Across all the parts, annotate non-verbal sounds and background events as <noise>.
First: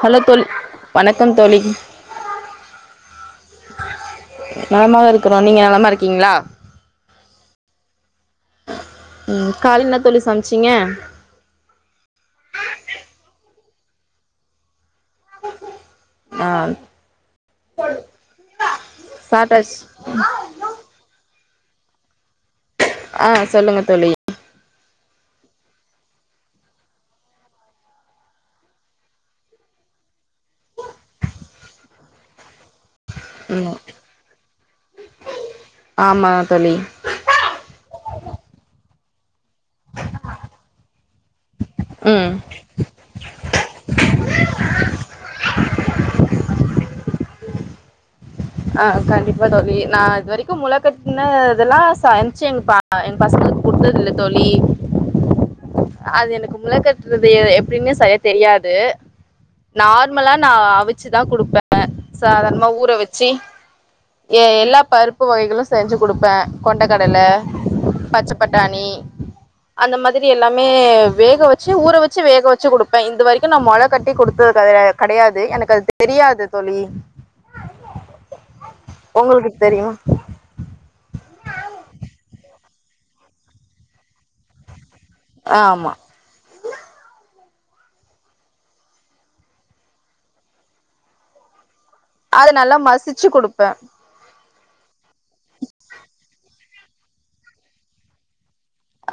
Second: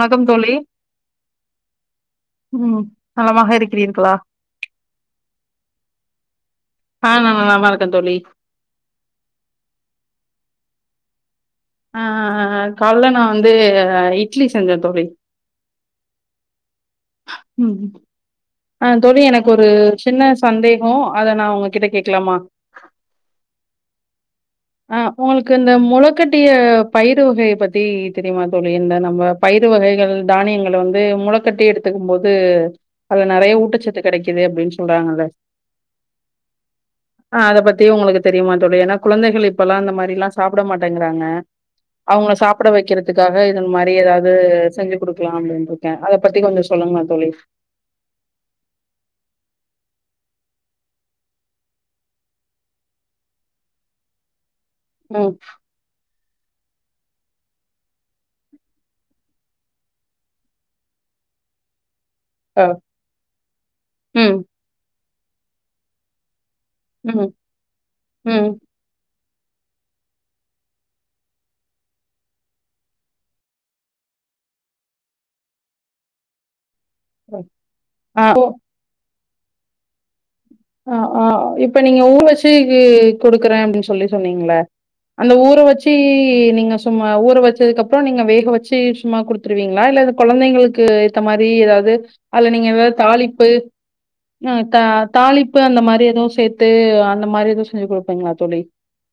Hello தோழ் தோழி வணக்கம் தோழி ம் நலமாக இருக்கிறீர்களா நலமாக இருக்கறோ நீங்க நலமா இருக்கீங்களா ஆ நா நலமா இருக்கே தோழி உம் காலல என்ன தோழி சமைச்சீங்க. ஆஹ் ஆஹ் ஆஹ் காலல நா வந்து இட்லி செஞ்ச தோழி ஆஹ். ம் தோழி எனக்கு ஒரு சாப்டாச்சு சின்ன சந்தேக அத நா உங்ககிட்ட கேக்கலாமா ஆஹ் சொல்லுங்க தோழி. அஹ் உங்களுக்கு இந்த மொளக்கட்டிய பயிறு வகை பத்தி தெரியுமா தோழி இந்த நம்ம பயிறு வகைகள் தானியங்கள வந்து மொளக்கட்டி எடுத்து கத்துக்கும்போது. அதுல நறைய ம் ஊட்டச்சத்து கெடைக்கு இது அப்புடின்னு சொல்றாங்கல்ல. ஆமா தோழி ஆஹ் அத பத்தி உங்குளுக்கு தெரியுமா தோழி ஏன்னா குழந்தைகள் இப்பெல்லா இந்த மாரி எல்லா சாப்பிட மாட்டேங்கிறாங்க. ம் அவங்கள சாப்பிட வைக்கிறதுக்காக இது மாதிரி ஏதாவது செஞ்சு கொடுக்கலா அப்டினு இருக்கே அதை பத்தி கொஞ்ச சொல்லுங்க தோழி. ஆஹ் கண்டிப்பா தோழி நா இது வரைக்கு முளைக்கட்ன இதெல்லா சமிச்சு எங்க எங்க பசங்களுக்கு குடுத்தது இல்ல தோழி. உம் அது எனக்கு முள கட்டுறது எ எப்படின்னு செய்ய தெரியாது நார்மலா நா அவிச்சுதா குடுப்பே அ சாதாரணமா ஊற வெச்சு ம் எ-எல்லா பருப் உப்பு வகைகளு செஞ்சு கொடுப்பே கொண்டக்கடல ம் பச்சப் ம் பட்டாணி அந்த மாதிரி எல்லா மே வேக வெச்சு ஊற வெச்சு வேக வெச்சு குடுப்பே இது வரைக்கு நா மொள கட்டி குடுத்தது கெடையாது எனக்கு அது தெரியாது தோழி அ ஓ உங்களுக்கு தெரியு அ அ இப்ப நீங்க ஊர வெச்சு கி குடுக்குறே அப்டின்னு சொல்லி சொன்னீங்கள அந்த ஊர ஆமா வெச்சு நீங்க சும்மா ஊர வெச் சதுக்கப்புறோ நீங்க வேக வெச்சு சும்மா கொடுத்துருவீங்களா இல்ல கொழந்தைங்களுக்கு இருக்கர மாதிரி எதாவது அது அதுல நீங்க நல்லா ஏதாவது மசிச்சு தாளிப்பு குடுப்பே ம் த்த தாளிப்பு அந்த மாரி எதவு சேத்து அந்த மாரி எதவு செஞ்சுக் குடுப்பிங்களா தோழி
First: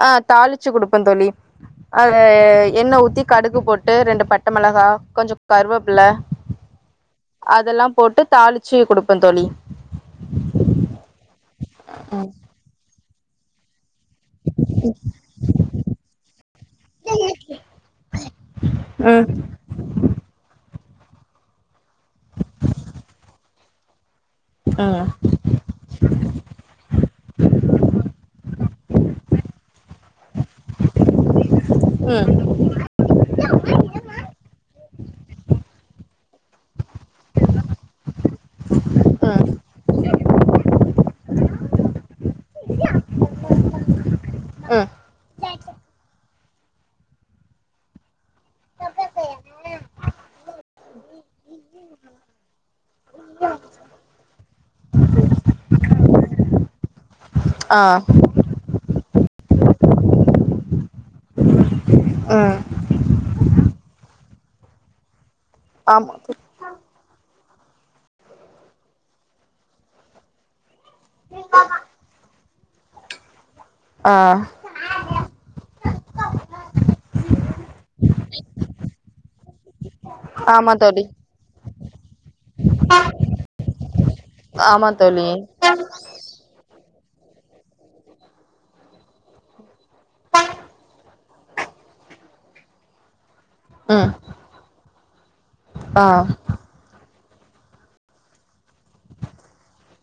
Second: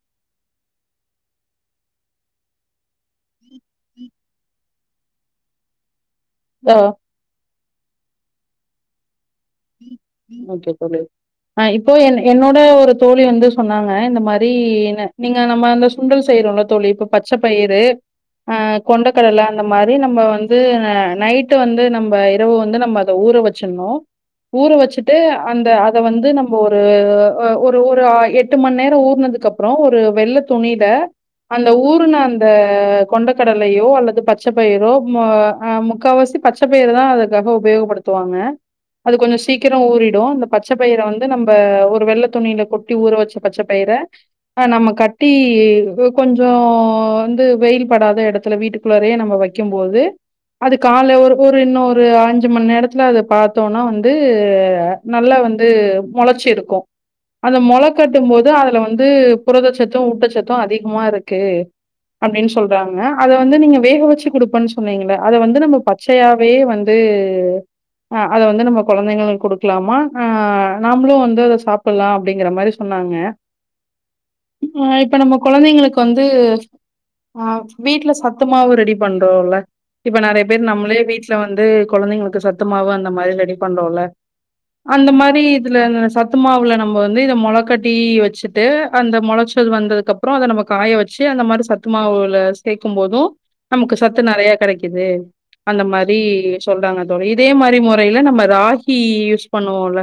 அ தாளிச்சு குடுப்பே தோழி அத என்ன ஊத்தி கடுகு போட்டு ரெண்டு பட்ட மிளக கொஞ்சோ கருவப்புல அ அதெல்லா போட்டு தாளிச்சு குடுப்பே தோழி ஓகே தோழி அ இப்போ ம் என்-என்னோட ஒரு தோழி வந்து சொன்னாங்க அ இந்த மாரி என்ன நீங்க நம்ம அந்த சுண்டல் செய்யறோம்ல தோழி இப்ப பச்ச பயிறு அ ம் கொண்டக்கடல அந்த மாரி நம்ம வந்து அ நைட்டு வந்து நம்ம இரவு வந்து நம்ம அத ஊற வச்சிர்ணு ஊற வச்சுட்டு அந்த அத வந்து நம்ம ஒரு அ ஒரு ஒரு எட்டு மணி நேரோ ஊறனதுக்கு அப்புறோ ஒரு வெள்ள துணில அந்த ஊருன அந்த ம் கொண்ட கடலையோ அல்லது பச்ச பயிரோ ம் ஹா அ முக்காவாசி தட்ட பயிறு தா அதுக்காக உபயோகப்படுத்துவாங்க கொஞ்சோ ம் சீக்கிரோ ஊறிடு இந்த பச்ச பயிரை வந்து நம்ப ஒரு வெள்ள துணியில கொட்டி ஊற வச்ச பச்ச பயிரை ம் நம்ம கட்டி கொஞ்சோ வந்து வெயில் படாத எடத்துல வீட்டுக்குள்ளரே நம்ம வைக்கு போது அது காலு ஒரு ஒரு இன்னு ஒரு அஞ்சு மணி நேரத்துல அத பாத்தோன்னா வந் து நல்லா வந்து மொளைச்சி இருக்கு அத ஆ மொளை கட்டும் போது அதுல வந் ந்து புரதச்சத்து ஊட்டச்சத்து அதிக்மா இருக்கு அப்டின் ம் சொல்றாங்க அத வந்து நீங்க வேக வச்சு குடுப்பன் சொன்னீங்ள அத வந்து நம்ம ஆமா பச்சயாவே வந்து அ அத வந்து நம்ம கொழந்தைங்களுக் குடுக்லாமா அ நா நாம்புளு வந்து அத சாப்புட்லா டிங்குற மாரி சொன்னாங்க ஆ அ இப்ப நம்ம கொழந்தைங்களுக் ப்ப வந்து ஆ வீட்ல சத்து மாவு ரெடி பண் <unintelligible> இப்ப நறைய பேர் ஆமா நம்ளே தோழி வீட்ல வந்து குழந்தைங்களுக் க்கு சத்துமாவு அந்த மாரி ரெடிப் பண்றோல்ல ஆமா அந்த தோழி மாரி இதுல சத்து இந்த மாவுல நா நம்போ வந்து இந்த மொளக்கட்டி வெச்சுட்டு அந்த மொளச்சது வந்ததுக்கு அப்புறோ அத நம்ப காய வச்சு அந்த மாரி சத்துமாவுல சேக்கும் போதூ நமக்கு ம் சத்து நறைய கடைக் க்கிது அந்த ஆ மாரி சொல்றாங்க அத் தோ க இதே மாரி முறையில நம்ம ராகி யூஸ் பண்ணுவோல்ல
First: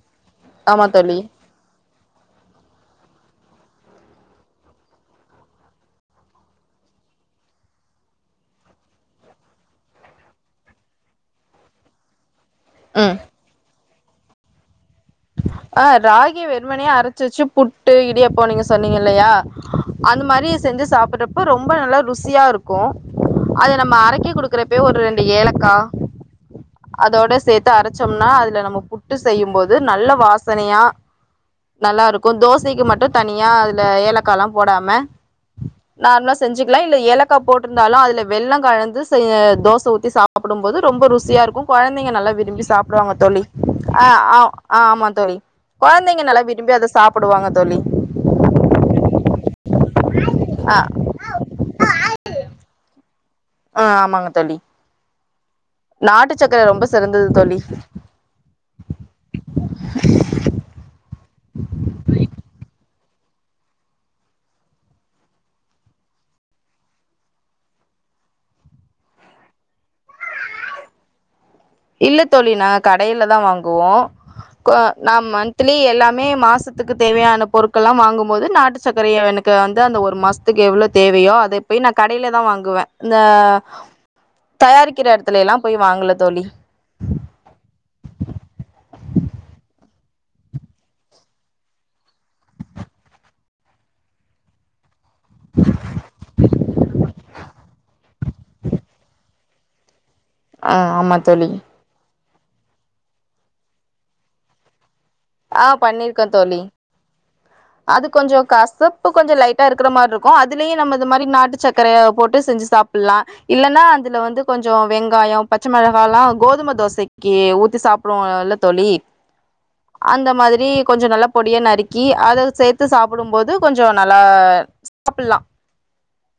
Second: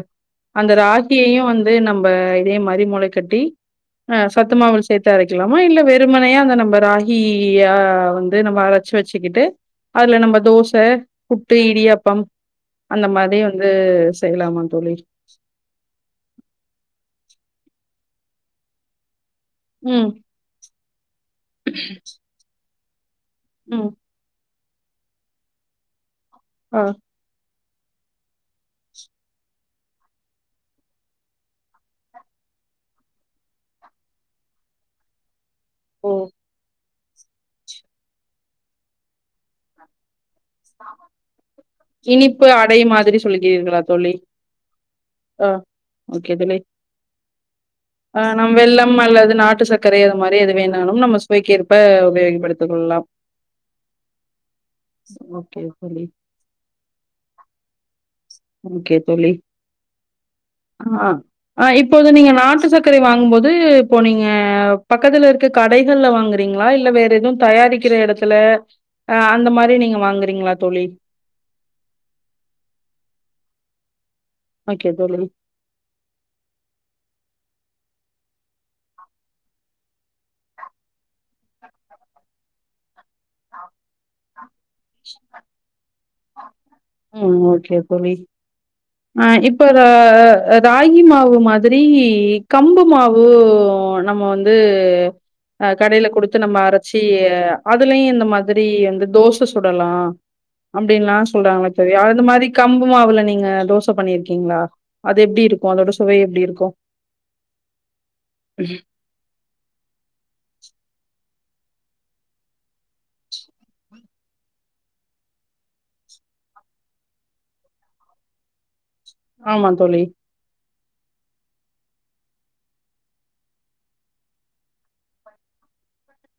அந்த ஆமா தோழி ராகியையு வந்து நம்ப இ தே மாரி முளை கட்டி அ சத்து மாவுல் சேத்து அரைக்கிலாமா இல்ல வெறுமனையா அந்த நம்ப ராகி யா வந்து நம்ப அரச்சி வெச்சிட்டு அதுல நம்ப தோச புட்டு இடியாப்பம் அந்த ம் மார் றைய வந்து செய்லாமாந் தோழி ஆ ராகி வெறுமனா அரச்சு வெச்சு புட்டு இடியாப்போ நீங்க சொன்னீங்க இல்லையா ம், அந்த மாரி செஞ்சஸ் சாப்புர்றப் ப ரொம்பொ நல்லா ருசியா இருக் க்கு அத ம். நம்ம அரைக்க குடுக் க்குறப்பயே ஒரு ரெண்டு ஏலக்கா ஆ. அதோட சேத் டு அரச்சொம்னா அதுல நம்ம ஃபுட்டு செய்யும் போது நல்ல வாஸ் சனையா நல்லா இருக்கு தோசைக்கு மட்டு தனியா அதுல ஏலக்கால்லா போடாம ஓ! நார்மலா செஞ்சுக்லா இதுல ஏலக்கா போட்ருந்தாலு அதுல வெல்லோ கலந்து செய் தோச ஊத்தி சாப்டும் போது ரொம்ப ருசியா இருக்கு கொழந்தைங்க நல்லா இனிப்பு விரும்பி அடை சாப்டுவாங்க மாதிரி தோழி சொல்கிறீர்களா ஆ தோழி? ஆ ஆ ஆமா தோழி ஆ, கொழந்தைங்க நல்லா விரும்பி அத சாப் டுவாங்க தோழி ஆ நம் வெல்லம் அல்லது நாட்டு சர்க் கரை அது மாரி எது ஆ வேணாலு நம்ம சுவைக்கேற்ப உபயோகப்படுத்தி கொள்ளலாம் ஆ ஆமாங்க தோழி ஓகே தோழி. நாட்டு சக்கர ரொம்ப சிறந்தது தோழி ஓகே தோழி ஆ ஆ இப்போது நீங்க நாட்டு சர்க்கரை வாங்கும் போது இப்போ நீங்க பக்கத்துல இருக்க கடைகள்ல வாங்குறீங்களா இல்ல வேற எதுவு தயாரிக்கிற எடத்துல ஆ அந்த மாரி நீங்க வாங்குறீங்களா தோழி இல்ல தோழி நாங்க கடையிலதா வாங்குவோ கோ ஓகே நா தோழி. மந்த்லி எல்லாமே மாசத்துக்கு தேவையான பொருட் கள்ல்லா வாங்கும்போது நாட்டு சக்கரைய எனக்கு வந்து அந்த ஒரு மாஸ்துக்கு எவ்ளோ தேவையோ அதை போய் நா கடைலதா வாங்குவே இந்த தயாரிக்கிற எடத்துல எல்லா போய் வாங்கல தோழி ம் ஓகே தோழி ஆ இப்ப ராகி மாவு மாதிரி கம்பு மாவு நம்ம வந்து அ கடைல குடுத்து நம்ம அரச்சி அ அதுலயும் இந்த ம் மாதிரி அந்த தோஸ் ச சுடலா ஆ ஆமா அப்டின்ல்லா தோழி சொல்றாங்களை ப்டியே அந்த மாரி கம்பு மாவுல நீங்க தோச பண்ணிருக்கீங்களா ஆ பண்ணிருக்கன் தோழி அது கொஞ்சோ கசப்பு கொஞ்சோ லைட்டா இருக்குற மாரி இருக்கும் அதுலயும் நம்ம இது மாரி நாட்டு சர்க்கரைய போட்டு செஞ்சு சாப்புட்லா இல்லன்னா அதுல வந்து கொஞ்சோ வெங்காயம் பச்ச மிளகால்லா கோதும தோசைக்கி ஊத்தி சாப்புடுவோல்ல தோழி ஆமாங் அந்த மாதிரி கொஞ்சோ நல்லா பொடிய நறுக்கி அத சேத்து சாப்புடும்போது கொஞ்சோ நல்லா சாப்புல்லா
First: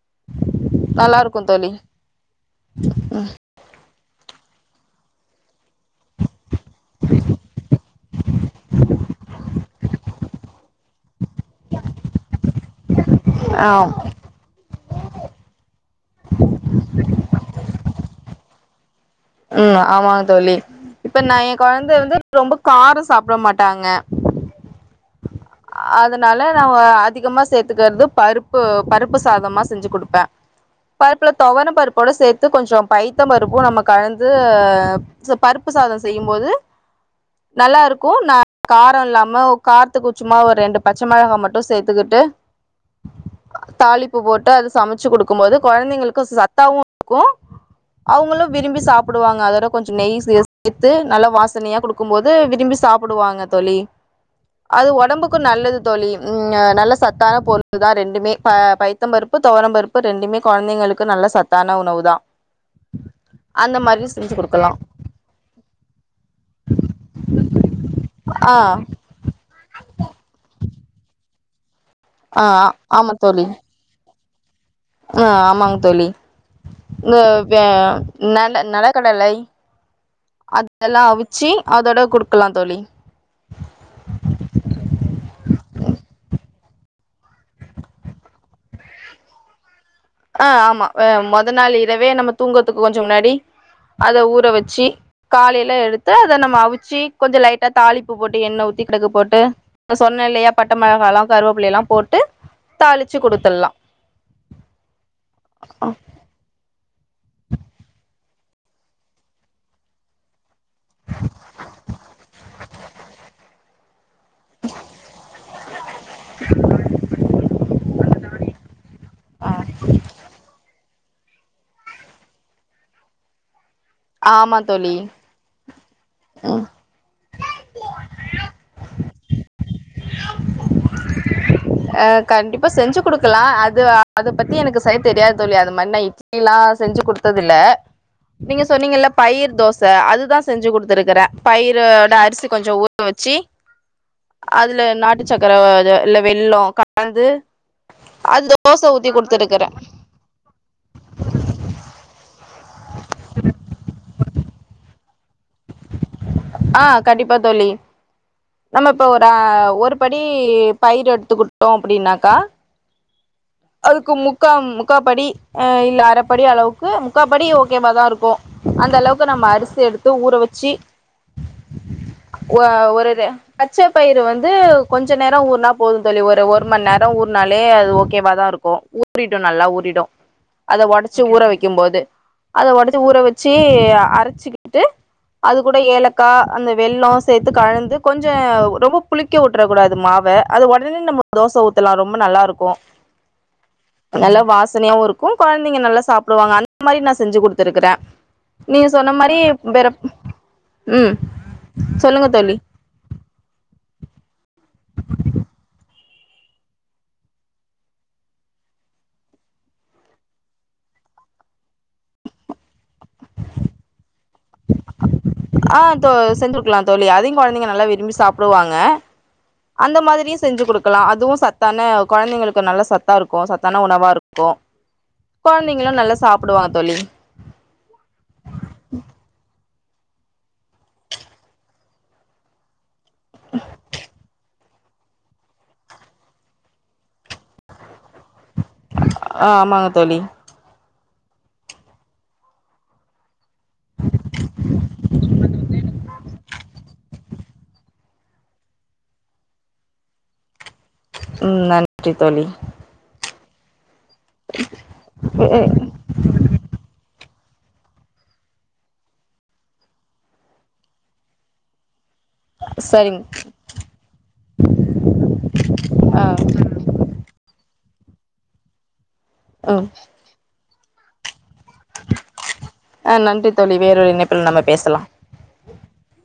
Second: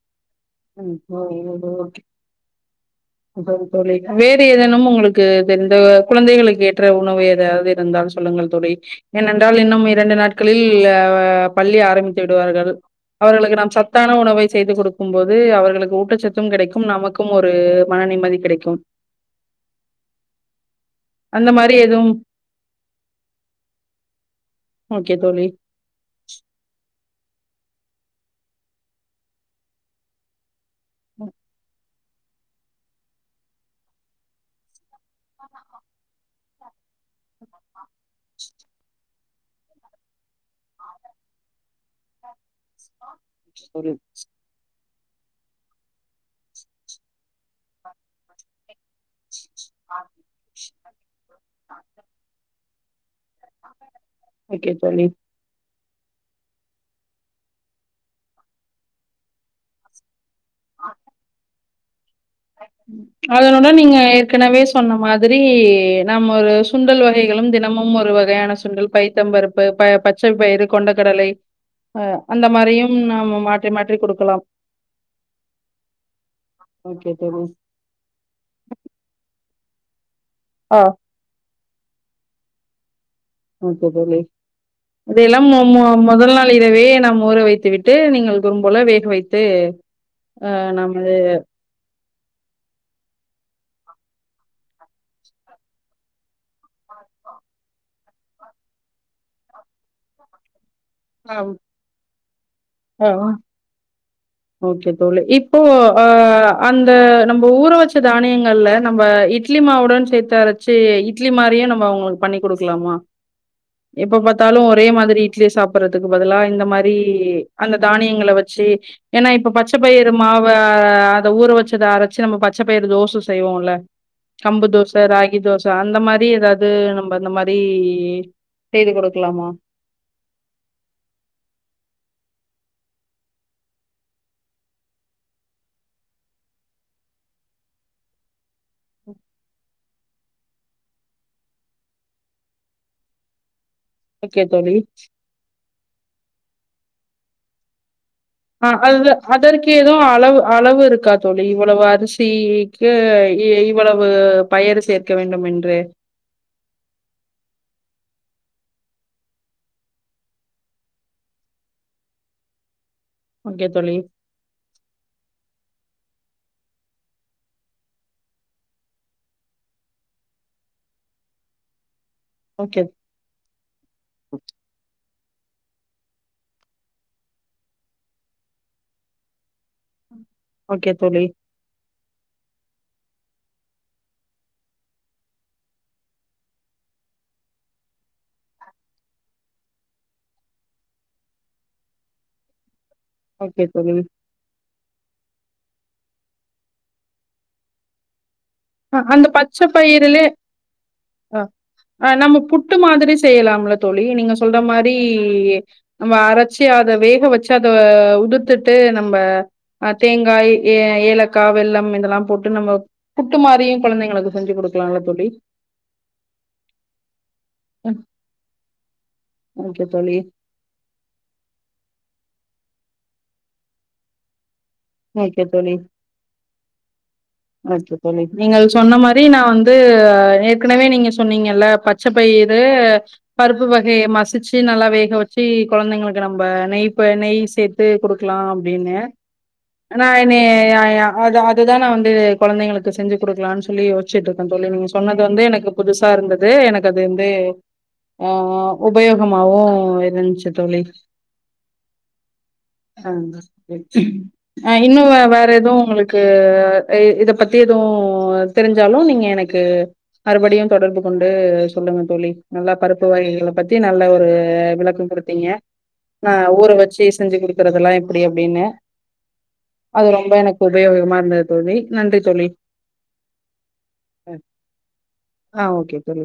<unintelligible> தோழி வேறு எதேன்னும் உங்குளுக்கு எந்த குழந்தைகளுக்கு ஏற்ற உணவு ஏதாவது இருந்தால் சொல்லுங்கள் தோழி ஏனென்றால் இன்னும் இரண்டு நாட்களில் பள்ளி ஆரம்பித்து விடுவார்கள் அவர்களுக்கு ஆ நாம் சத்தான உணவை செய்து குடுக்கும் போது து அவர்களுக்கு ஊட்டச்சத்தும் கிடைக்கும் நமக்கும் ஒரு மன நிம்மதி கிடைக்கும் ம் ஆமாங்க தோழி இப்ப நா அந்த ஏ மாரி கொழந்தை எதுவும் வந்து ரொம்ப காரம் சாப்ட மாட்டாங்க ஓகே தோழி அதனால நா அதிகமா சேத்துக்குறது பருப்பு பருப்பு சாதமா செஞ்சி குடுப்பே பருப்புல தொவரம் பருப் ட சேத்து கொஞ்ச பைத்த பருப்பும் நம்ம கலந்து பருப்பு சாத செய்யும்போது நல்லா இருக்கும் ந காரோ இல்லாம காரத்துக்கு சும்மா ஒரு ரெண்டு பச்சை மிளகா மட்டு சேத்துக்கிட்டு தோழி தாளிப்பு போட்டு அது சமைச்சு கொடுக்கும் போது கொழந்தைங்களுக்கு சத்தாவும் இருக்கும் அவுங்களும் விரும்பி சாப்புடுவாங்க அதோட கொஞ்ச நெய் சேத்து நல்ல வாசனையா குடுக்கும்போது விரும்பி சாப்புடுவாங்க தோழி ஓகே அது தோழி ஒடம்புக்கு நல்லது தோழி நல்ல சத்தான பொருள் தான் ரெண்டுமே பல பைத்த பருப்பு தோர பருப்பு ரெண்டுமே கொழந்தைங்களுக்கு நல்ல சத்தான உணவு தான் அதனுட அந்த நீங்க மாரி செஞ்சு ஏற்கனவே குடுக்கலாம் சொன்ன மாதிரி நம்ம ஒரு சுண்டல் வகைகளும் தினமும் ஒரு ஆ வகையான சுண்டல் பைத்தம்பருப் பு பச்சை பயிறு கொண்டக்கடலை ஆஹ் ஆ அந்த மாரியும் நாம மாற்றி மாற்றி கொடுக்கலாம் ஆஹ் ஆமாங்க தோழி ஓகே தோழி. <unintelligible> வ நல்ல நலக்கடலை ஆ அதோட குடுக்கலாம் தோழி ஓகே தோழி இதெல்லாம் முத நாள் இதவே நம் ஊற வைத்து விட்டு நீங்கள் குறும்போல வேக வைத்து ஆஹ் அ ஆமா நாம் அது மொதல் நாள் இரவே நம்ம தூங்கத்துக்கு கொஞ்சோ முன்னாடி அத ஊற வச்சு காலையிலா எடுத்தா அத நம்ம அவிச்சு கொஞ்சம் லைட்டா தாளிப்பு போட்டு எண்ணெய் ஊத்தி கடுகு போட்டு சொன்ன இல்லையா பட்ட மிளகாயல்லாம் ஆம். கருவேப்பிலை எல்லாம் போட்டு ஆ தாளிச்சு ஆ குடுத்துடலாம் ஓகே தோழி இப்போ ஹ அந் அத நம்ம ஊற வச்ச தானியங்கள்ல நம்ப இட்லி மாவுடன் சேர்த்து அரைச்சு இட்லி மாதிரியே நம்ம அவங்களுக்கு பண்ணி கொடுக்கலாமா எப்ப பாத்தாலும் ஒரே மாதிரி இட்லி சாப்டுறதுக்கு பதிலா இந்த மாதிரி அந்த தானியங்களை வச்சு ஏனா இப்ப ஆ பச்ச பயறு மாவு அத ஊற வச்சத அரைச்சு நம்ம பச்சை பயிறு தோசை செய்வோம்ல்ல ஆமா கம்பு தோழி தோசை ராகி தோசை அந்த மாரி ம் ஏதாவது நம்ம அந்த மாரி செய்து கொடு க்கலாமா அஹ் கண்டிப்பா செஞ்சு கொடுக்கலாம் அது அத பத்தி எனக்கு செரியா தெரியாது தோழி அது மாதிரி நான் இட்லில்லாம் செஞ்சு கொடுத்தது இல்ல நீங்க சொன்னீங்கல்ல பயிர் தோ ச அதுதான் செஞ்சு குடுத்துருக்கறேன் பயிரோட அரிசி கொஞ்சம் ஊற வச்சு ஓகே தோழி இல்ல நாட்டு சக்கர இல்ல வெள்ளம் கந்து ஆ அது அதற்கு எதுவும் அளவு அளவு இருக்கா தோழி இவ்வளவு அரிசி க்கு இவ்வளவு பயர் சேர்க்க வேண்டும் என்று ஆ கண்டிப்பா தோழி நம்ம இப்ப ஒரு ஒரு படி பயிரு எடுத்துக்கிட்டோம் அப்படின்னாக்கா ஓகே தோழி அதுக்கு முக்கா முக்கா படி ஆ இல்ல அற படி அளவுக்கு முக்கா படி ஓக்கேவா தா இருக்கும் அந்த அளவுக்கு நம்ம அரிசி எடுத்து ஊற வச் ட்சி ஓ ஓகே ஒருரு பச்சை பயிறு வந்து கொஞ்சம் கொஞ்ச நேரம் ஊர்னா போதும் தோழி ஒரு மணி நேரம் ஊர்னாலே அது ஓகேவாாதான் இருக்கும் ஊறிடும் நல்லா ஊறிடும் அதை ஓகே உடச்சு தோழி ஊற வைக்கும் போது அதை உடைச்சு ஊற வச் சி அரைச்சிக்கிட்டு அது கூட ஏலக்கா அந்த வெல்லம் சேர்த்து கலந்து கொஞ்சம் ரொம்ப புளிக்க உட்டுற கூடாது மாவ அது உடனே நம்ம தோசை ஊத்தலாம் ரொம்ப நல்லா இருக்கும் ஓகே தோழி நல்ல வாசனையாவு இருக் க்கும் குழந்தைங்க நல்லா சாப்புடுவாங்க அந்த மாரி நான் செஞ்சு கொடுத்துருக்கறேன் அந்த பச்சை பயிரலே ம் ஆ ஆ சொல்லுங்க நம்ம தோழி புட்டு மாதிரி செய்யலாம்ல தோ தோழி நீங்க சொல்ற மாரி நம்ம அரைச்சி அத வேக வச்சு அத உதுத்துட்டு நம்ம தேங்காய் ஏலக்கா வெள்ளம் இதெல்லாம் போட்டு நம்ம புட் ட்டு மாறிம் குழந்தைகளுக் ஆ தோ செஞ்ச கொடுக்கலாம் தோழி அதையும் குழந்தைங்க நல்லா ம். விரும்பி சாப்புடுவாங்க ஓகே அந்த தோழி மாதிரியும் செஞ்சு கொடுக்கலாம் அதுவும் சத்தான குழந்தைங்களுக்கு நல்லா சத்தா இருக்கும் சத்தான உணவா இருக்கும் ஓகே தோழி குழந்தைங்களும் நல்லா சாப்புடுவாங்க தோழி ஓகே தோழி நீங்கள் சொன்ன மாரி நான் வந்து து ஏற்கனவே நீங்க சொன்னீங்கல்ல பச்சை பயுறு பருப்பு வகய மசிச் <unintelligible> நல்லா வேக வச்சு குழந்தைங்களுக்கு நம்ம நெய் நெய் சேர்த்து கொடு க்கலாம் அப்படின்னு ஆ ஆமாங்க ஆனா தோழி என்னய யா ய அது அதுதானே நா வந் து குழந்தைளுக்கு செஞ்சி கொடுக்கலானு சொல் சொல்லி யோசிச்சுட்டு இருக்கேன் தோழி நீங்க சொன்னது வந்து எனக்கு புதுசா இருந்தது எனக்கு அது வந்து ஆ உபயோகமாவவும் இருந்துச்சு தோழி ம் நன்றி தோழி <unintelligible> ஆ இன்னு வே வேற எதுவு உங்களுக்கு இ இதப் பத்தி எதுவு தெரிஞ்சாலு நீங்க எனக்கு மறுபடியு தொடர்பு கொண்டு சொல்லுங்க தோழி நல்லா பருப்பு சரிங்க வகைகளப் பத்தி நல்ல ஒரு விளக்கொ குடுத்தீங்க ஆ ஊர வெச்சி செஞ்சி குடுக்குறதெல்லா ப்டி அப்டினு அது ரொம்ப எனக் உபயோகமா இருந்தத் அ நன்றி தோழி வேறொரு இணைப்புல நம்ம பேசலா ஆ ஓகே தோழி